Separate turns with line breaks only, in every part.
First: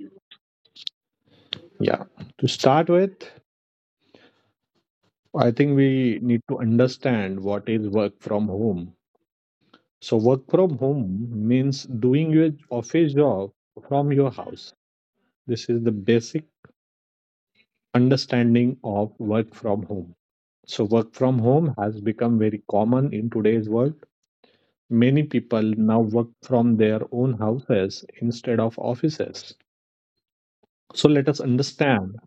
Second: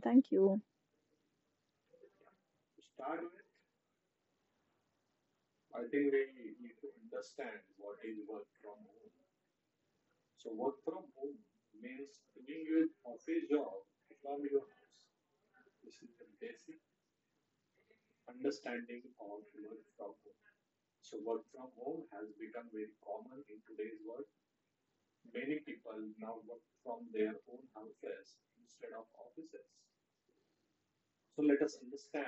thank you.
Yeah. To start with, I think we need to understand what is work from home. So work from home means doing your office job from your house. This is the basic understanding of work from home. So work from home has become very common in today's world. Many people now work from their own houses instead of offices. So let us understand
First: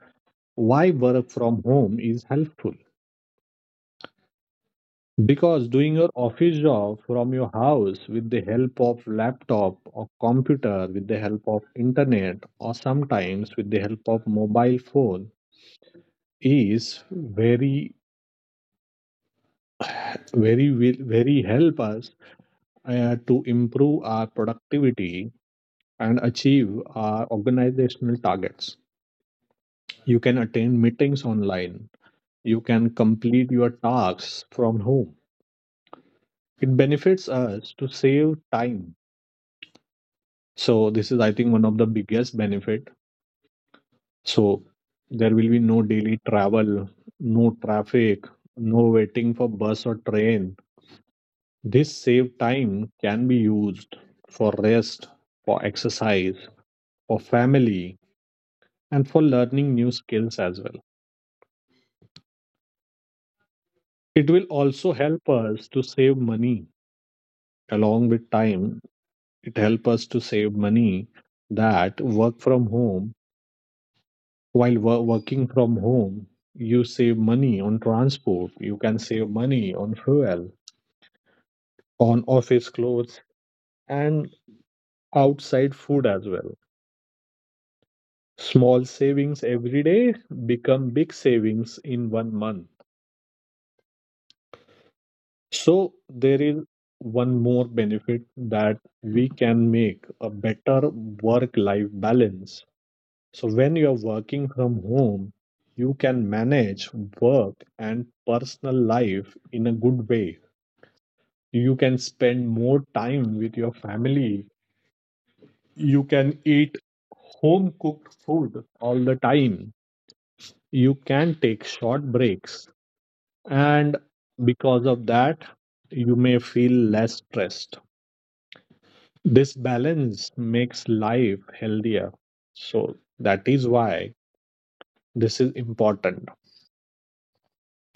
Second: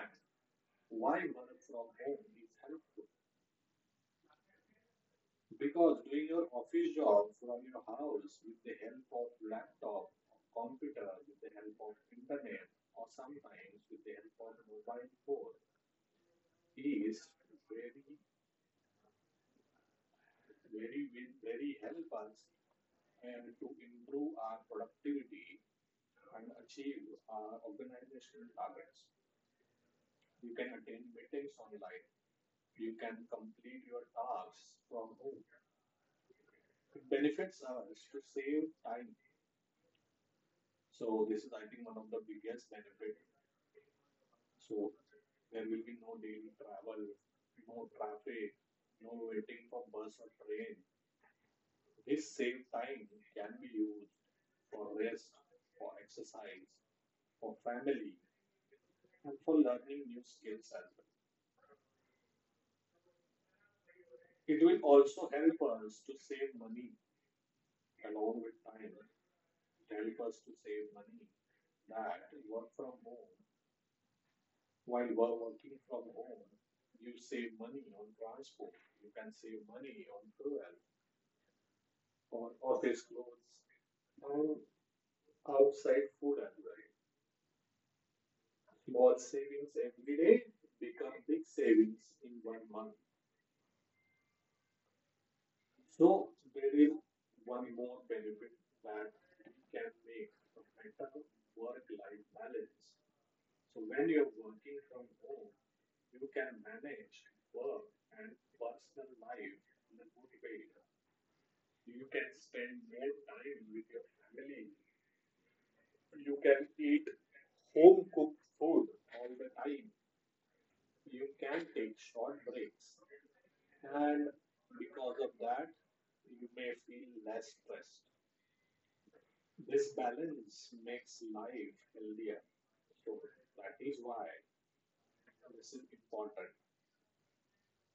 why work from home is helpful. Because doing your office job from your house with the help of laptop or computer, with the help of internet, or sometimes with the help of mobile phone is very help us to improve our productivity and achieve our organizational targets. You can attend meetings online. You can complete your tasks from home. It benefits us to save time, so this is, I think, one of the biggest benefit. So there will be no daily travel, no traffic, no waiting for bus or train. This saved time can be used for rest, for exercise, for family, and for learning new skills as well. It will also help us to save money. Along with time, it help us to save money, that work from home, working from home, you save money on transport, you can save money on fuel, on office clothes, and outside food as well. Small savings every day become big savings in one month. So there is one more benefit, that we can make a better work life balance. So when you are working from home, you can manage work and personal life in a good way. You can spend more time with your family, you can eat home cooked food all the time, you can take short breaks, and because of that you may feel less stressed. This balance makes life healthier. So that is why this is important.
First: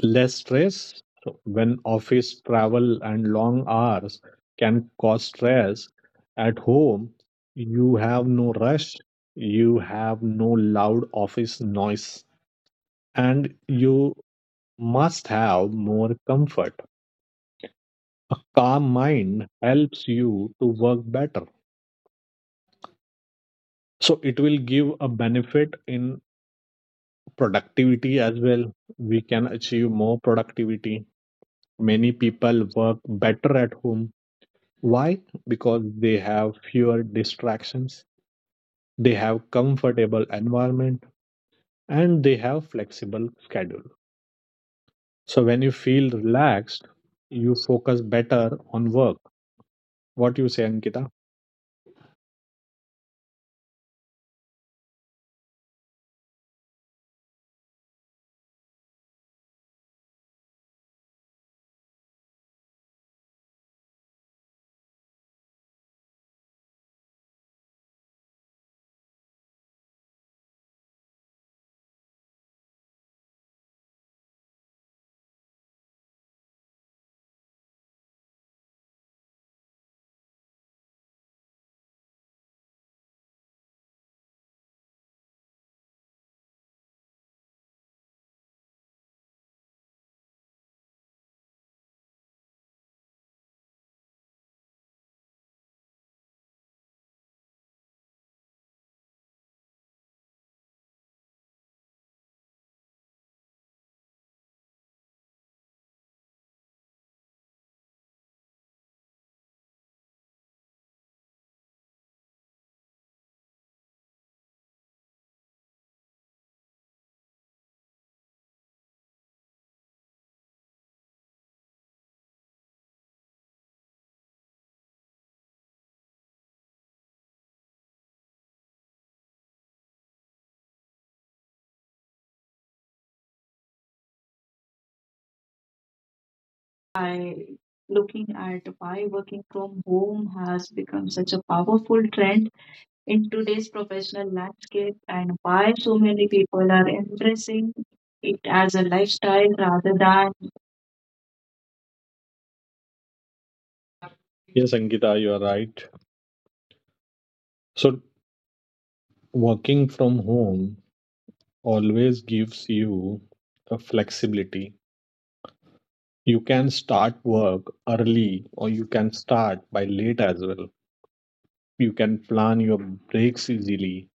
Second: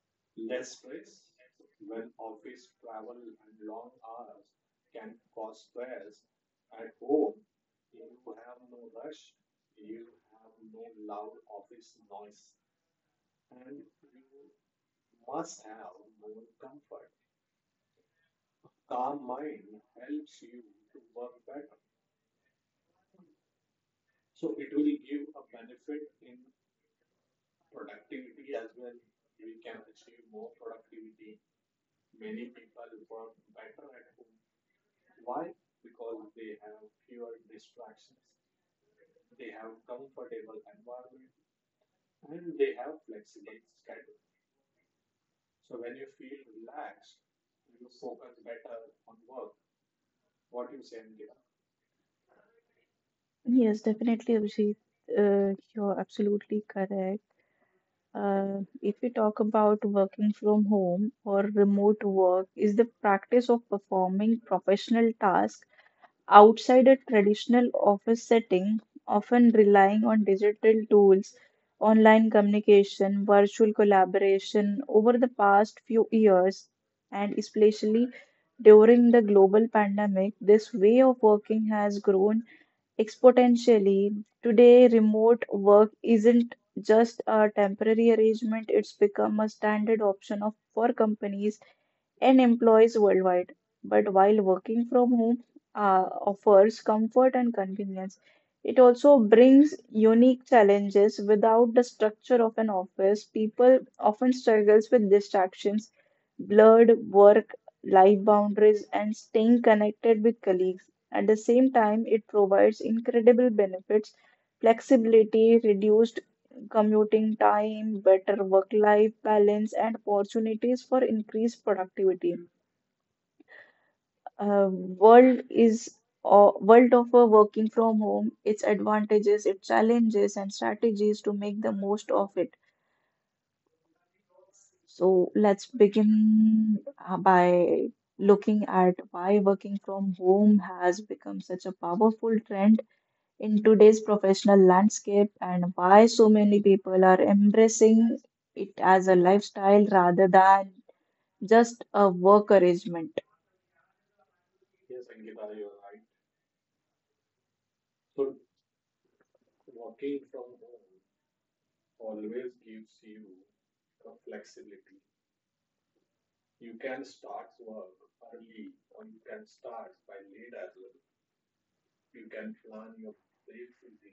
Less stress. So, when office travel and long hours can cause stress, at home you have no rush, you have no loud office noise, and you must have more comfort. A calm mind helps you to work better. So it will give a benefit in productivity as well. We can achieve more productivity. Many people work better at home. Why? Because they have fewer distractions, they have comfortable environment, and they have flexible schedule. So when you feel relaxed, you focus better on work. What you say, Ankita?
Yes, definitely, Abhijit. You're absolutely correct. If we talk about working from home or remote work, is the practice of performing professional tasks outside a traditional office setting, often relying on digital tools, online communication, virtual collaboration over the past few years, and especially during the global pandemic, this way of working has grown exponentially. Today, remote work isn't just a temporary arrangement, it's become a standard option of, for companies and employees worldwide. But while working from home offers comfort and convenience, it also brings unique challenges. Without the structure of an office, people often struggles with distractions, blurred work life boundaries, and staying connected with colleagues. At the same time, it provides incredible benefits, flexibility, reduced commuting time, better work-life balance, and opportunities for increased productivity. Uh, world is World of working from home, its advantages, its challenges, and strategies to make the most of it. So let's begin
By
by
looking at
looking at
why
why
working
working
from
from
home
home
has
has
become such a
become such a
powerful
powerful
trend
trend
in
in
today's
today's
professional
professional
landscape and
landscape
why
and
so
why
many
so many
people are
people are
embracing
embracing
it
it
as a
as a
lifestyle
lifestyle
rather
rather
than.
than just a work arrangement.
Yes, Ankita, you are right. So, working from home always gives you a flexibility. You can start work early or you can start by late as well. You can plan your breaks easily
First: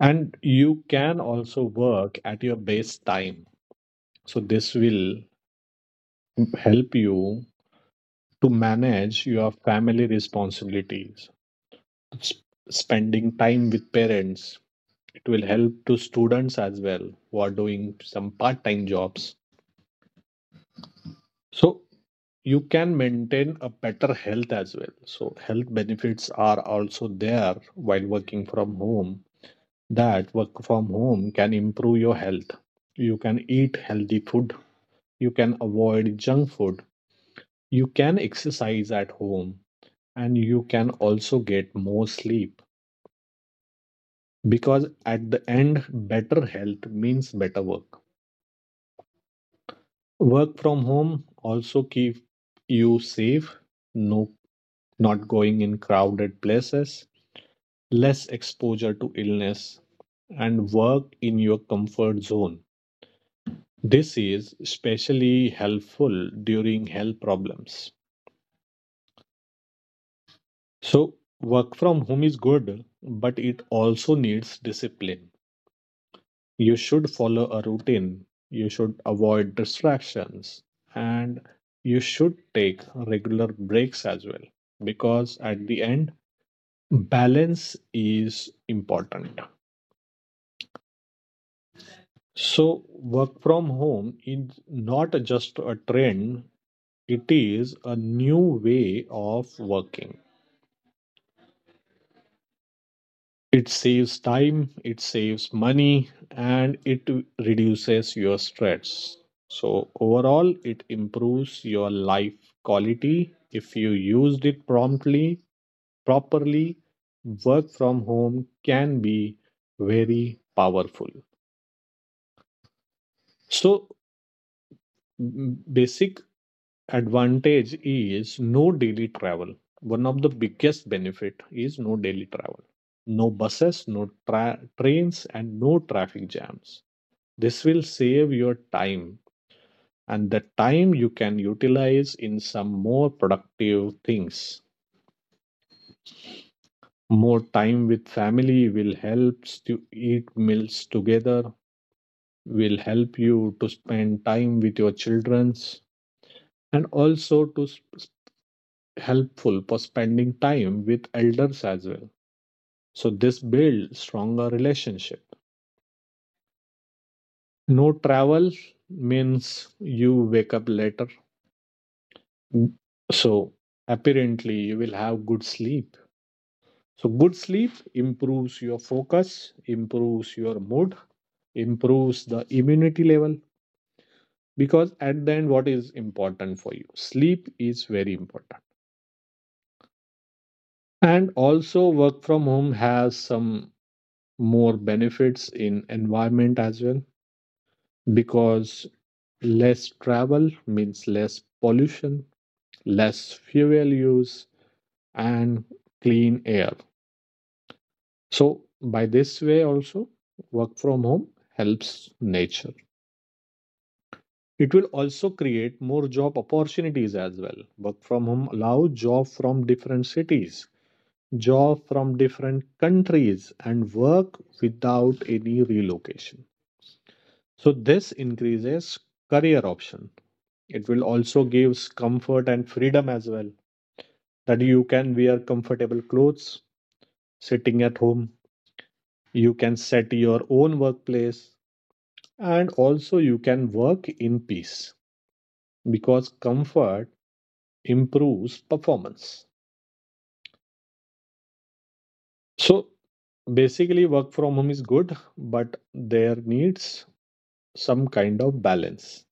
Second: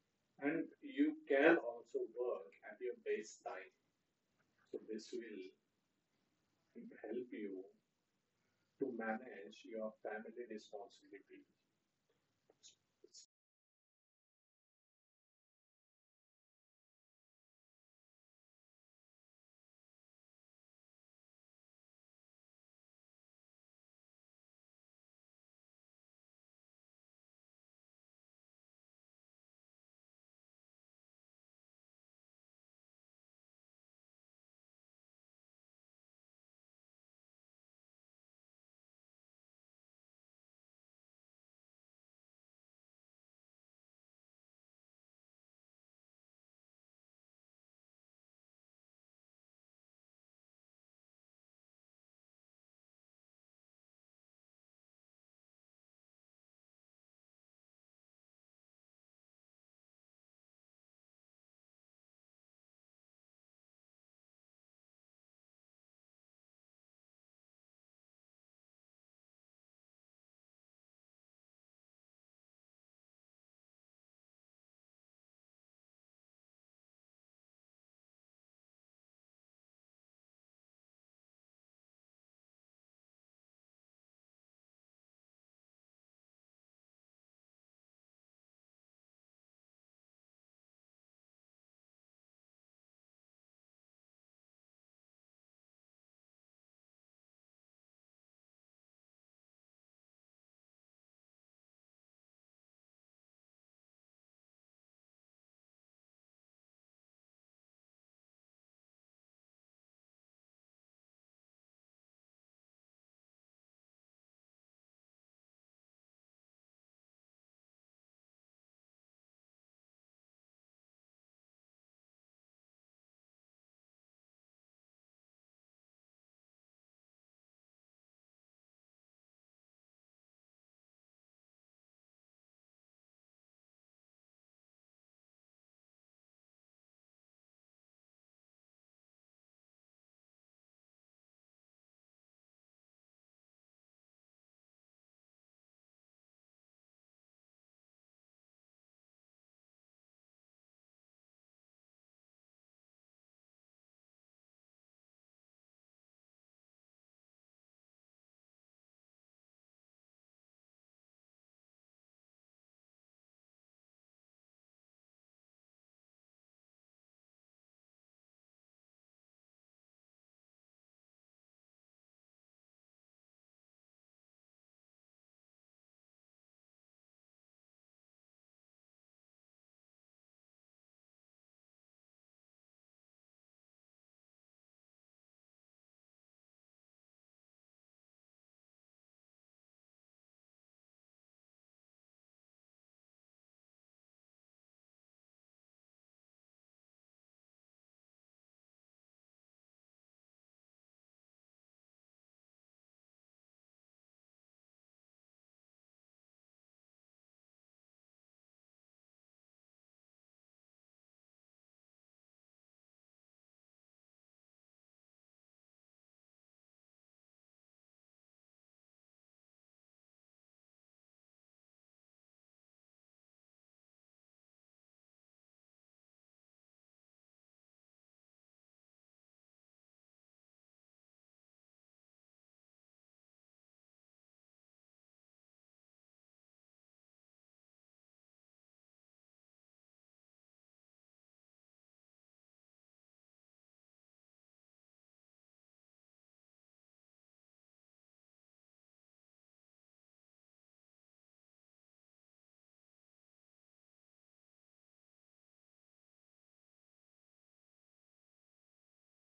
and you can also work at your base time. So, this will help you to manage your family responsibilities, s- spending time with parents. It will help to students as well who are doing some part-time jobs. So you can maintain a better health as well. So health benefits are also there while working from home, that work from home can improve your health. You can eat healthy food, you can avoid junk food, you can exercise at home, and you can also get more sleep, because at the end better health means better work. Work from home also keep you safe. No, not going in crowded places, less exposure to illness, and work in your comfort zone. This is especially helpful during health problems. So work from home is good, but it also needs discipline. You should follow a routine, you should avoid distractions, and you should take regular breaks as well, because at the end, balance is important. So, work from home is not just a trend, it is a new way of working. It saves time, it saves money, and it reduces your stress. So, overall, it improves your life quality if you used it promptly, properly. Work from home can be very powerful. So, basic advantage is no daily travel. One of the biggest benefit is no daily travel. No buses, trains, and no traffic jams. This will save your time, and the time you can utilize in some more productive things. More time with family will help to eat meals together, will help you to spend time with your childrens, and also helpful for spending time with elders as well. So this builds stronger relationship. No travel means you wake up later. So apparently you will have good sleep. So, good sleep improves your focus, improves your mood, improves the immunity level. Because at the end, what is important for you? Sleep is very important. And also, work from home has some more benefits in environment as well. Because less travel means less pollution, less fuel use, and clean air. So, by this way, also, work from home helps nature. It will also create more job opportunities as well. Work from home allow job from different cities, job from different countries, and work without any relocation. So this increases career option. It will also gives comfort and freedom as well. That you can wear comfortable clothes sitting at home. You can set your own workplace and also you can work in peace, because comfort improves performance. So basically, work from home is good, but there needs some kind of balance,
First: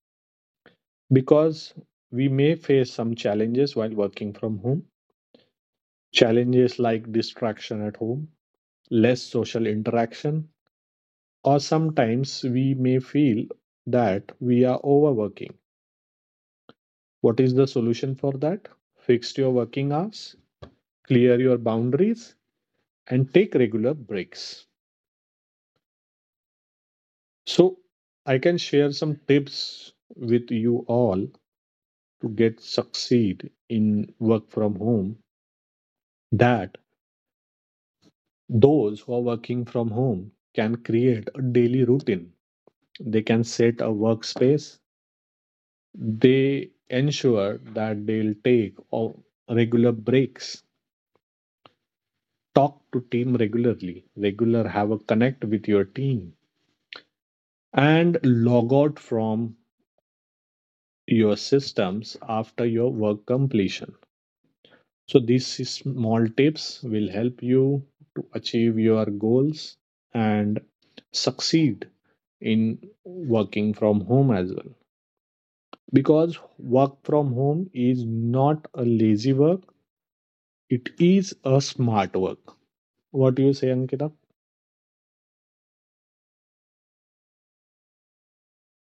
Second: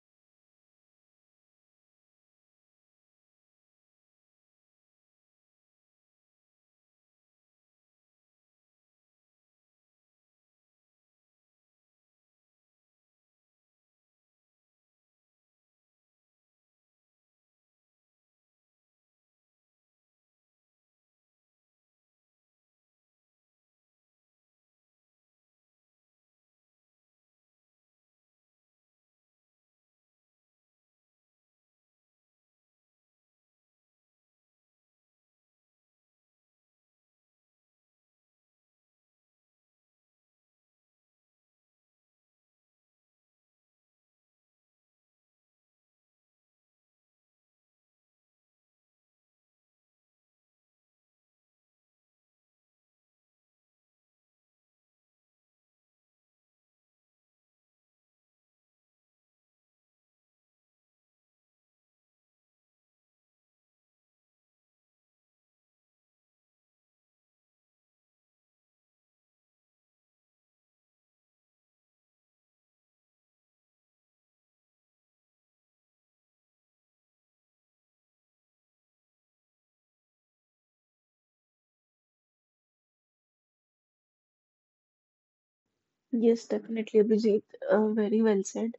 because we may face some challenges while working from home. Challenges like distraction at home, less social interaction, or sometimes we may feel that we are overworking. What is the solution for that? Fix your working hours, clear your boundaries, and take regular breaks. So, I can share some tips with you all to get succeed in work from home, that those who are working from home can create a daily routine, they can set a workspace, they ensure that they'll take regular breaks, talk to team regularly regular have a connect with your team, and log out from your systems after your work completion. So these small tips will help you to achieve your goals and succeed in working from home as well. Because work from home is not a lazy work, it is a smart work. What do you say, Ankita?
Yes, definitely, Abhijit. Very well said.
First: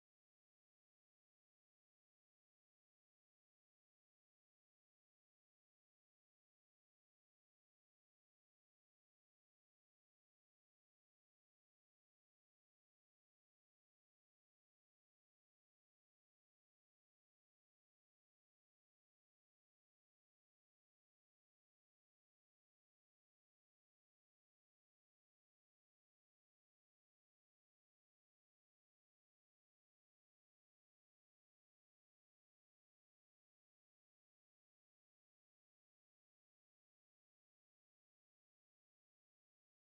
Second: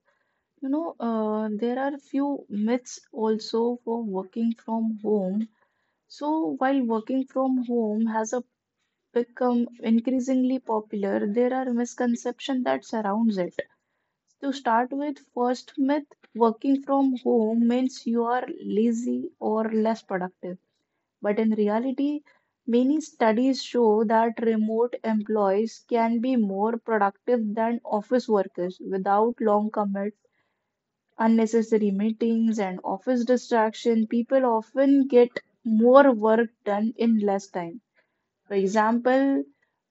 You know, there are few myths also for working from home. So, while working from home has a become increasingly popular, there are misconceptions that surrounds it. To start with, first myth working from home means you are lazy or less productive. But in reality, many studies show that remote employees can be more productive than office workers without long commutes, unnecessary meetings, and office distraction. People often get more work done in less time. For example,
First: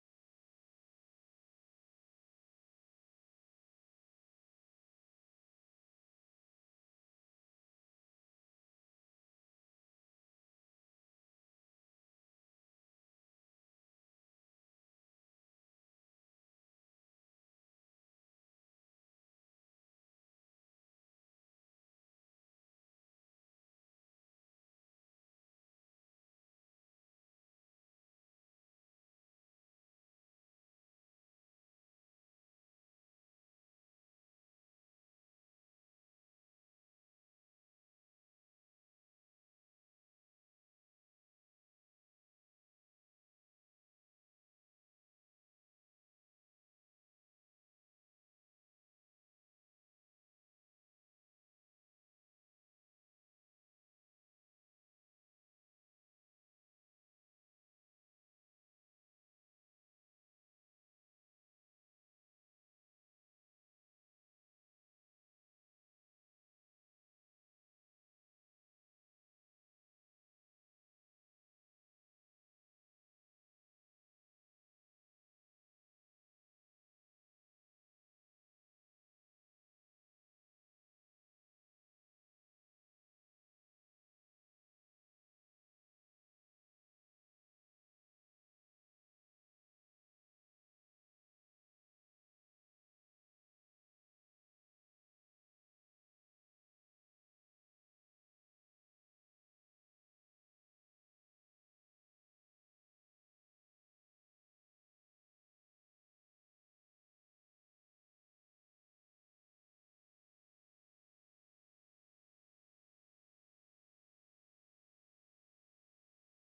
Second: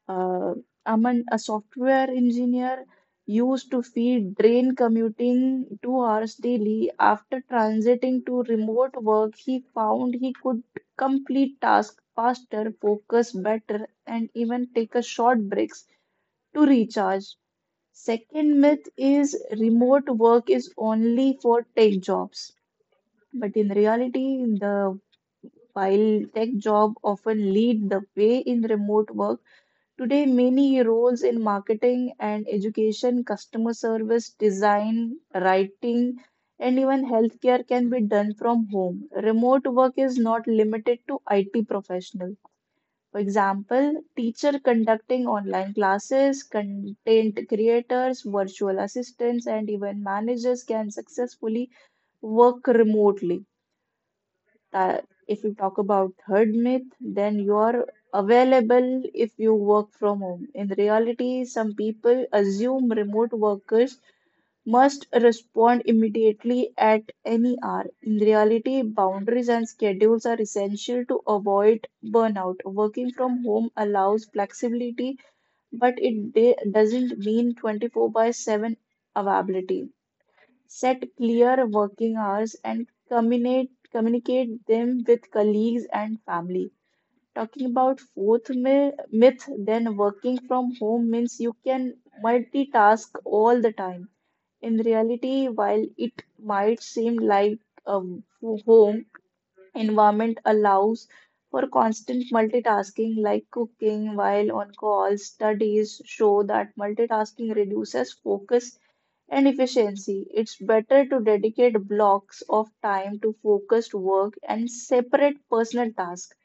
uh, Aman, a software engineer used to feed train commuting 2 hours daily. After transiting to remote work, he found he could complete tasks faster, focus better, and even take a short breaks to recharge. Second myth is remote work is only for tech jobs. But in reality, the while tech job often lead the way in remote work, today, many roles in marketing and education, customer service, design, writing, and even healthcare can be done from home. Remote work is not limited to IT professionals. For example, teacher conducting online classes, content creators, virtual assistants, and even managers can successfully work remotely that if you talk about third myth, then you are available if you work from home. In reality, some people assume remote workers must respond immediately at any hour. In reality, boundaries and schedules are essential to avoid burnout. Working from home allows flexibility, but doesn't mean 24/7 availability. Set clear working hours and communicate them with colleagues and family. Talking about myth, then working from home means you can multitask all the time. In reality, while it might seem like a home environment allows for constant multitasking like cooking while on call, studies show that multitasking reduces focus and efficiency. It's better to dedicate blocks of time to focused work and separate personal tasks.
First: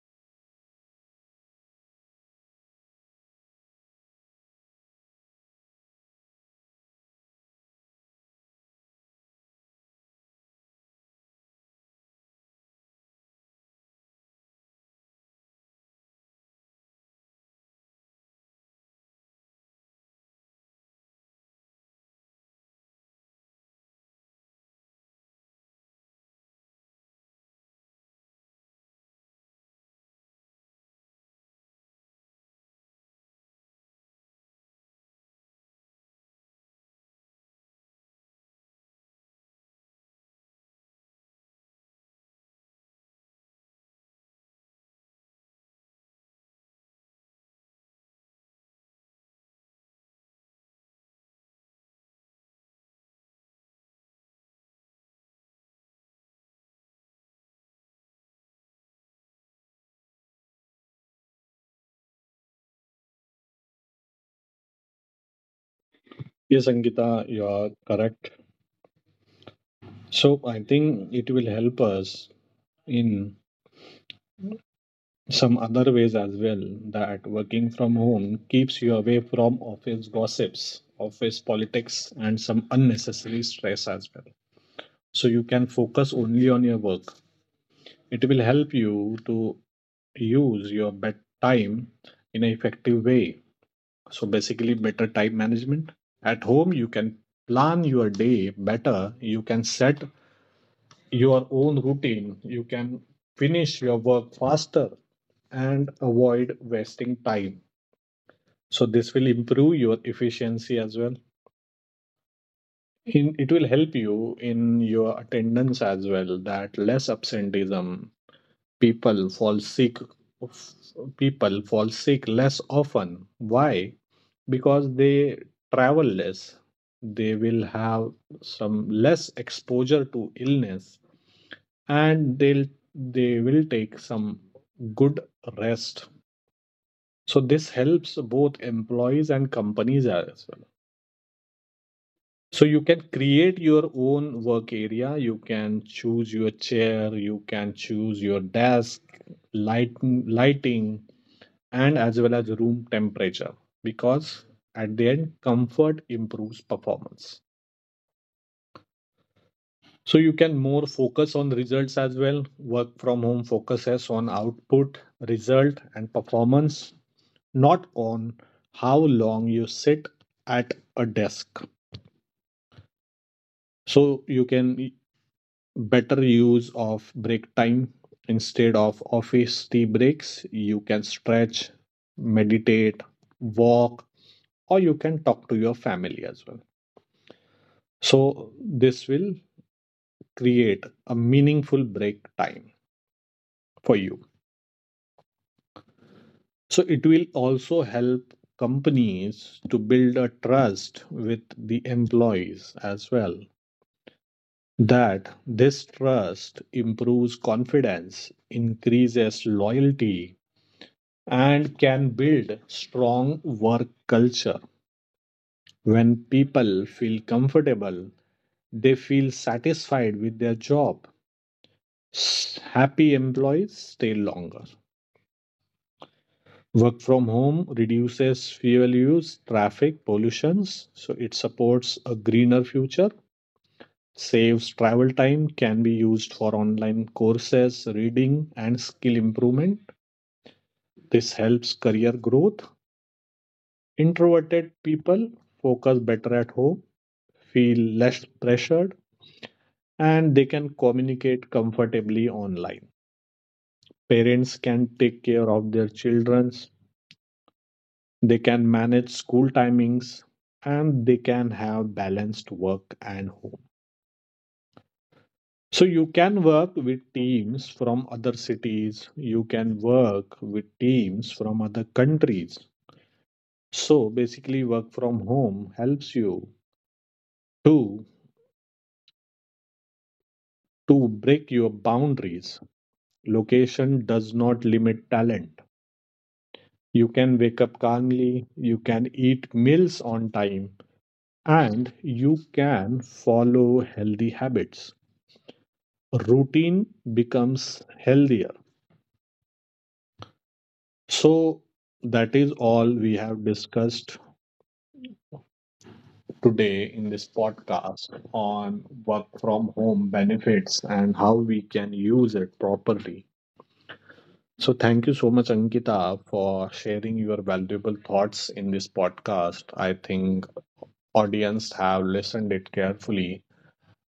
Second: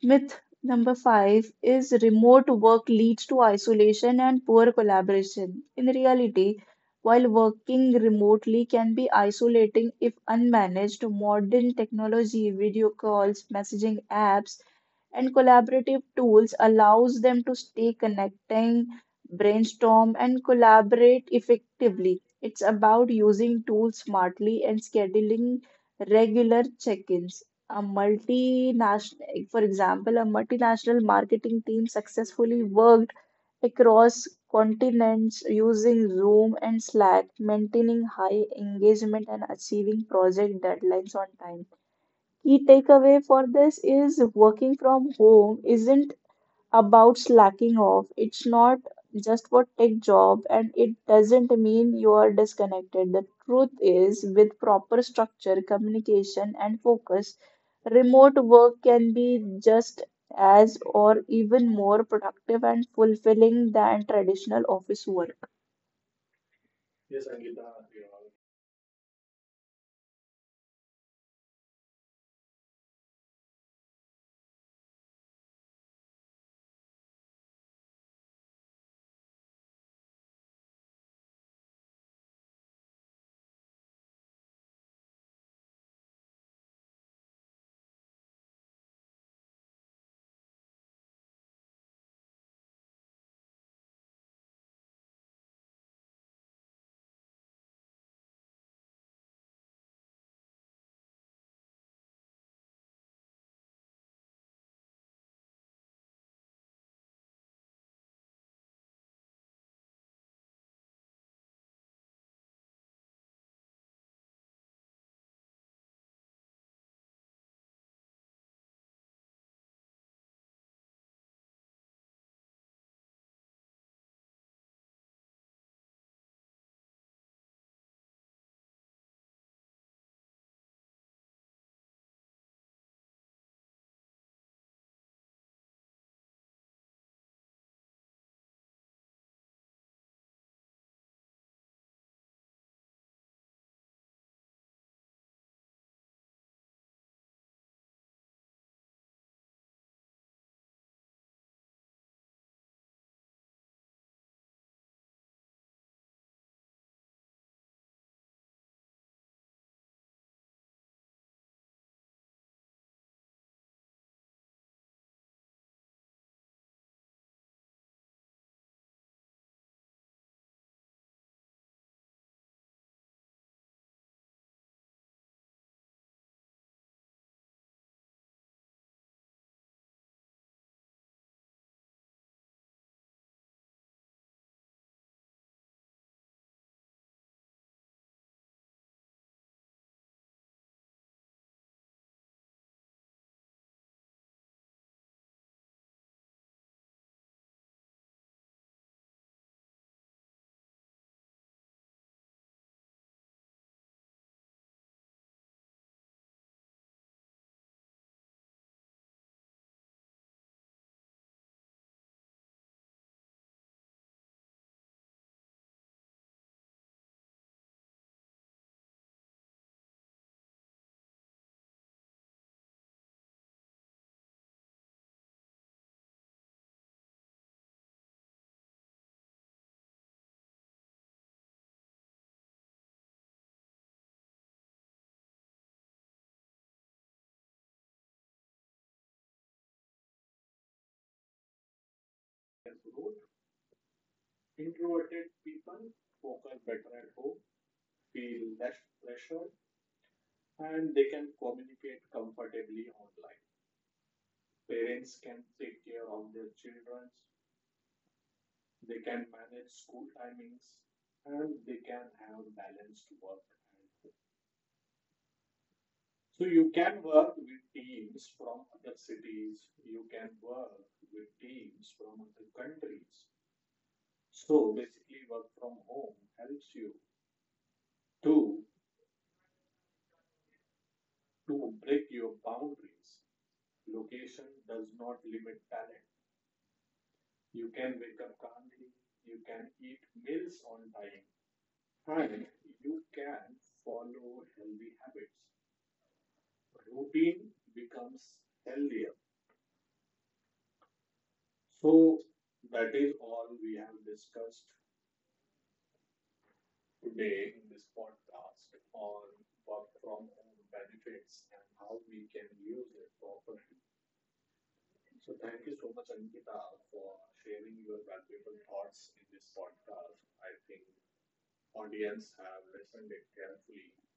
Myth number 5 is remote work leads to isolation and poor collaboration. In reality, while working remotely can be isolating if unmanaged, modern technology, video calls, messaging apps, and collaborative tools allows them to stay connecting, brainstorm, and collaborate effectively. It's about using tools smartly and scheduling regular check-ins. A multinational, like, for example, a multinational marketing team successfully worked across continents using Zoom and Slack, maintaining high engagement and achieving project deadlines on time. Key takeaway for this is working from home isn't about slacking off. It's not just for tech job and it doesn't mean you are disconnected. The truth is, with proper structure, communication and focus, remote work can be just as or even more productive and fulfilling than traditional office work.
Yes, Ankita, you are correct. So I think it will help us in some other ways as well, that working from home keeps you away from office gossips, office politics, and some unnecessary stress as well. So you can focus only on your work. It will help you to use your bed time in an effective way. So basically, better time management. At home, you can plan your day better, you can set your own routine, you can finish your work faster and avoid wasting time. So this will improve your efficiency as well. In it will help you in your attendance as well, that less absenteeism. people fall sick People fall sick less often. Why? Because they travel less, they will have some less exposure to illness, and they will take some good rest. So this helps both employees and companies as well. So you can create your own work area. You can choose your chair. You can choose your desk, lighting, and as well as room temperature. Because at the end, comfort improves performance. So you can more focus on results as well. Work from home focuses on output, result, and performance, not on how long you sit at a desk. So you can better use of break time. Instead of office tea breaks, you can stretch, meditate, walk, or you can talk to your family as well. So this will create a meaningful break time for you. So it will also help companies to build a trust with the employees as well, that this trust improves confidence, increases loyalty, and can build strong work culture. When people feel comfortable, they feel satisfied with their job. Happy employees stay longer. Work from home reduces fuel use, traffic, pollutions, so it supports a greener future. Saves travel time, can be used for online courses, reading, and skill improvement. This helps career growth. Introverted people focus better at home, feel less pressured, and they can communicate comfortably online. Parents can take care of their children's, they can manage school timings, and they can have balanced work and home. So you can work with teams from other cities, you can work with teams from other countries. So basically work from home helps you to to break your boundaries. Location does not limit talent. You can wake up calmly, you can eat meals on time, and you can follow healthy habits. Routine becomes healthier. So, that is all we have discussed today in this podcast on work from home benefits and how we can use it properly. So, thank you so much, Ankita, for sharing your valuable thoughts in this podcast. I think audience have listened it carefully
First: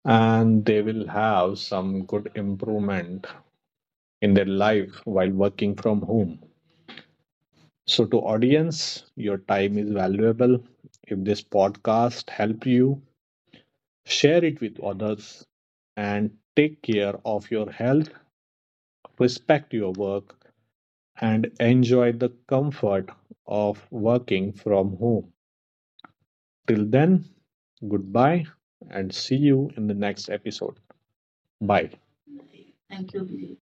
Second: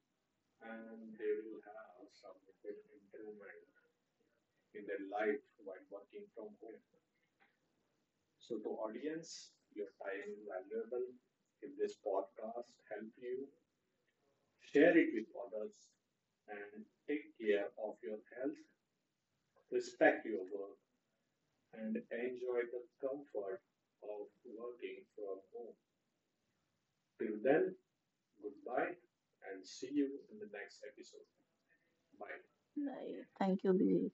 and they will have some good improvement in their life while working from home. So to audience, your time is valuable. If this podcast helped you, share it with others, and take care of your health, respect your work, and enjoy the comfort of working from home. Till then, goodbye and see you in the next episode. Bye. Thank
Right.
you.
Thank you, Bijay.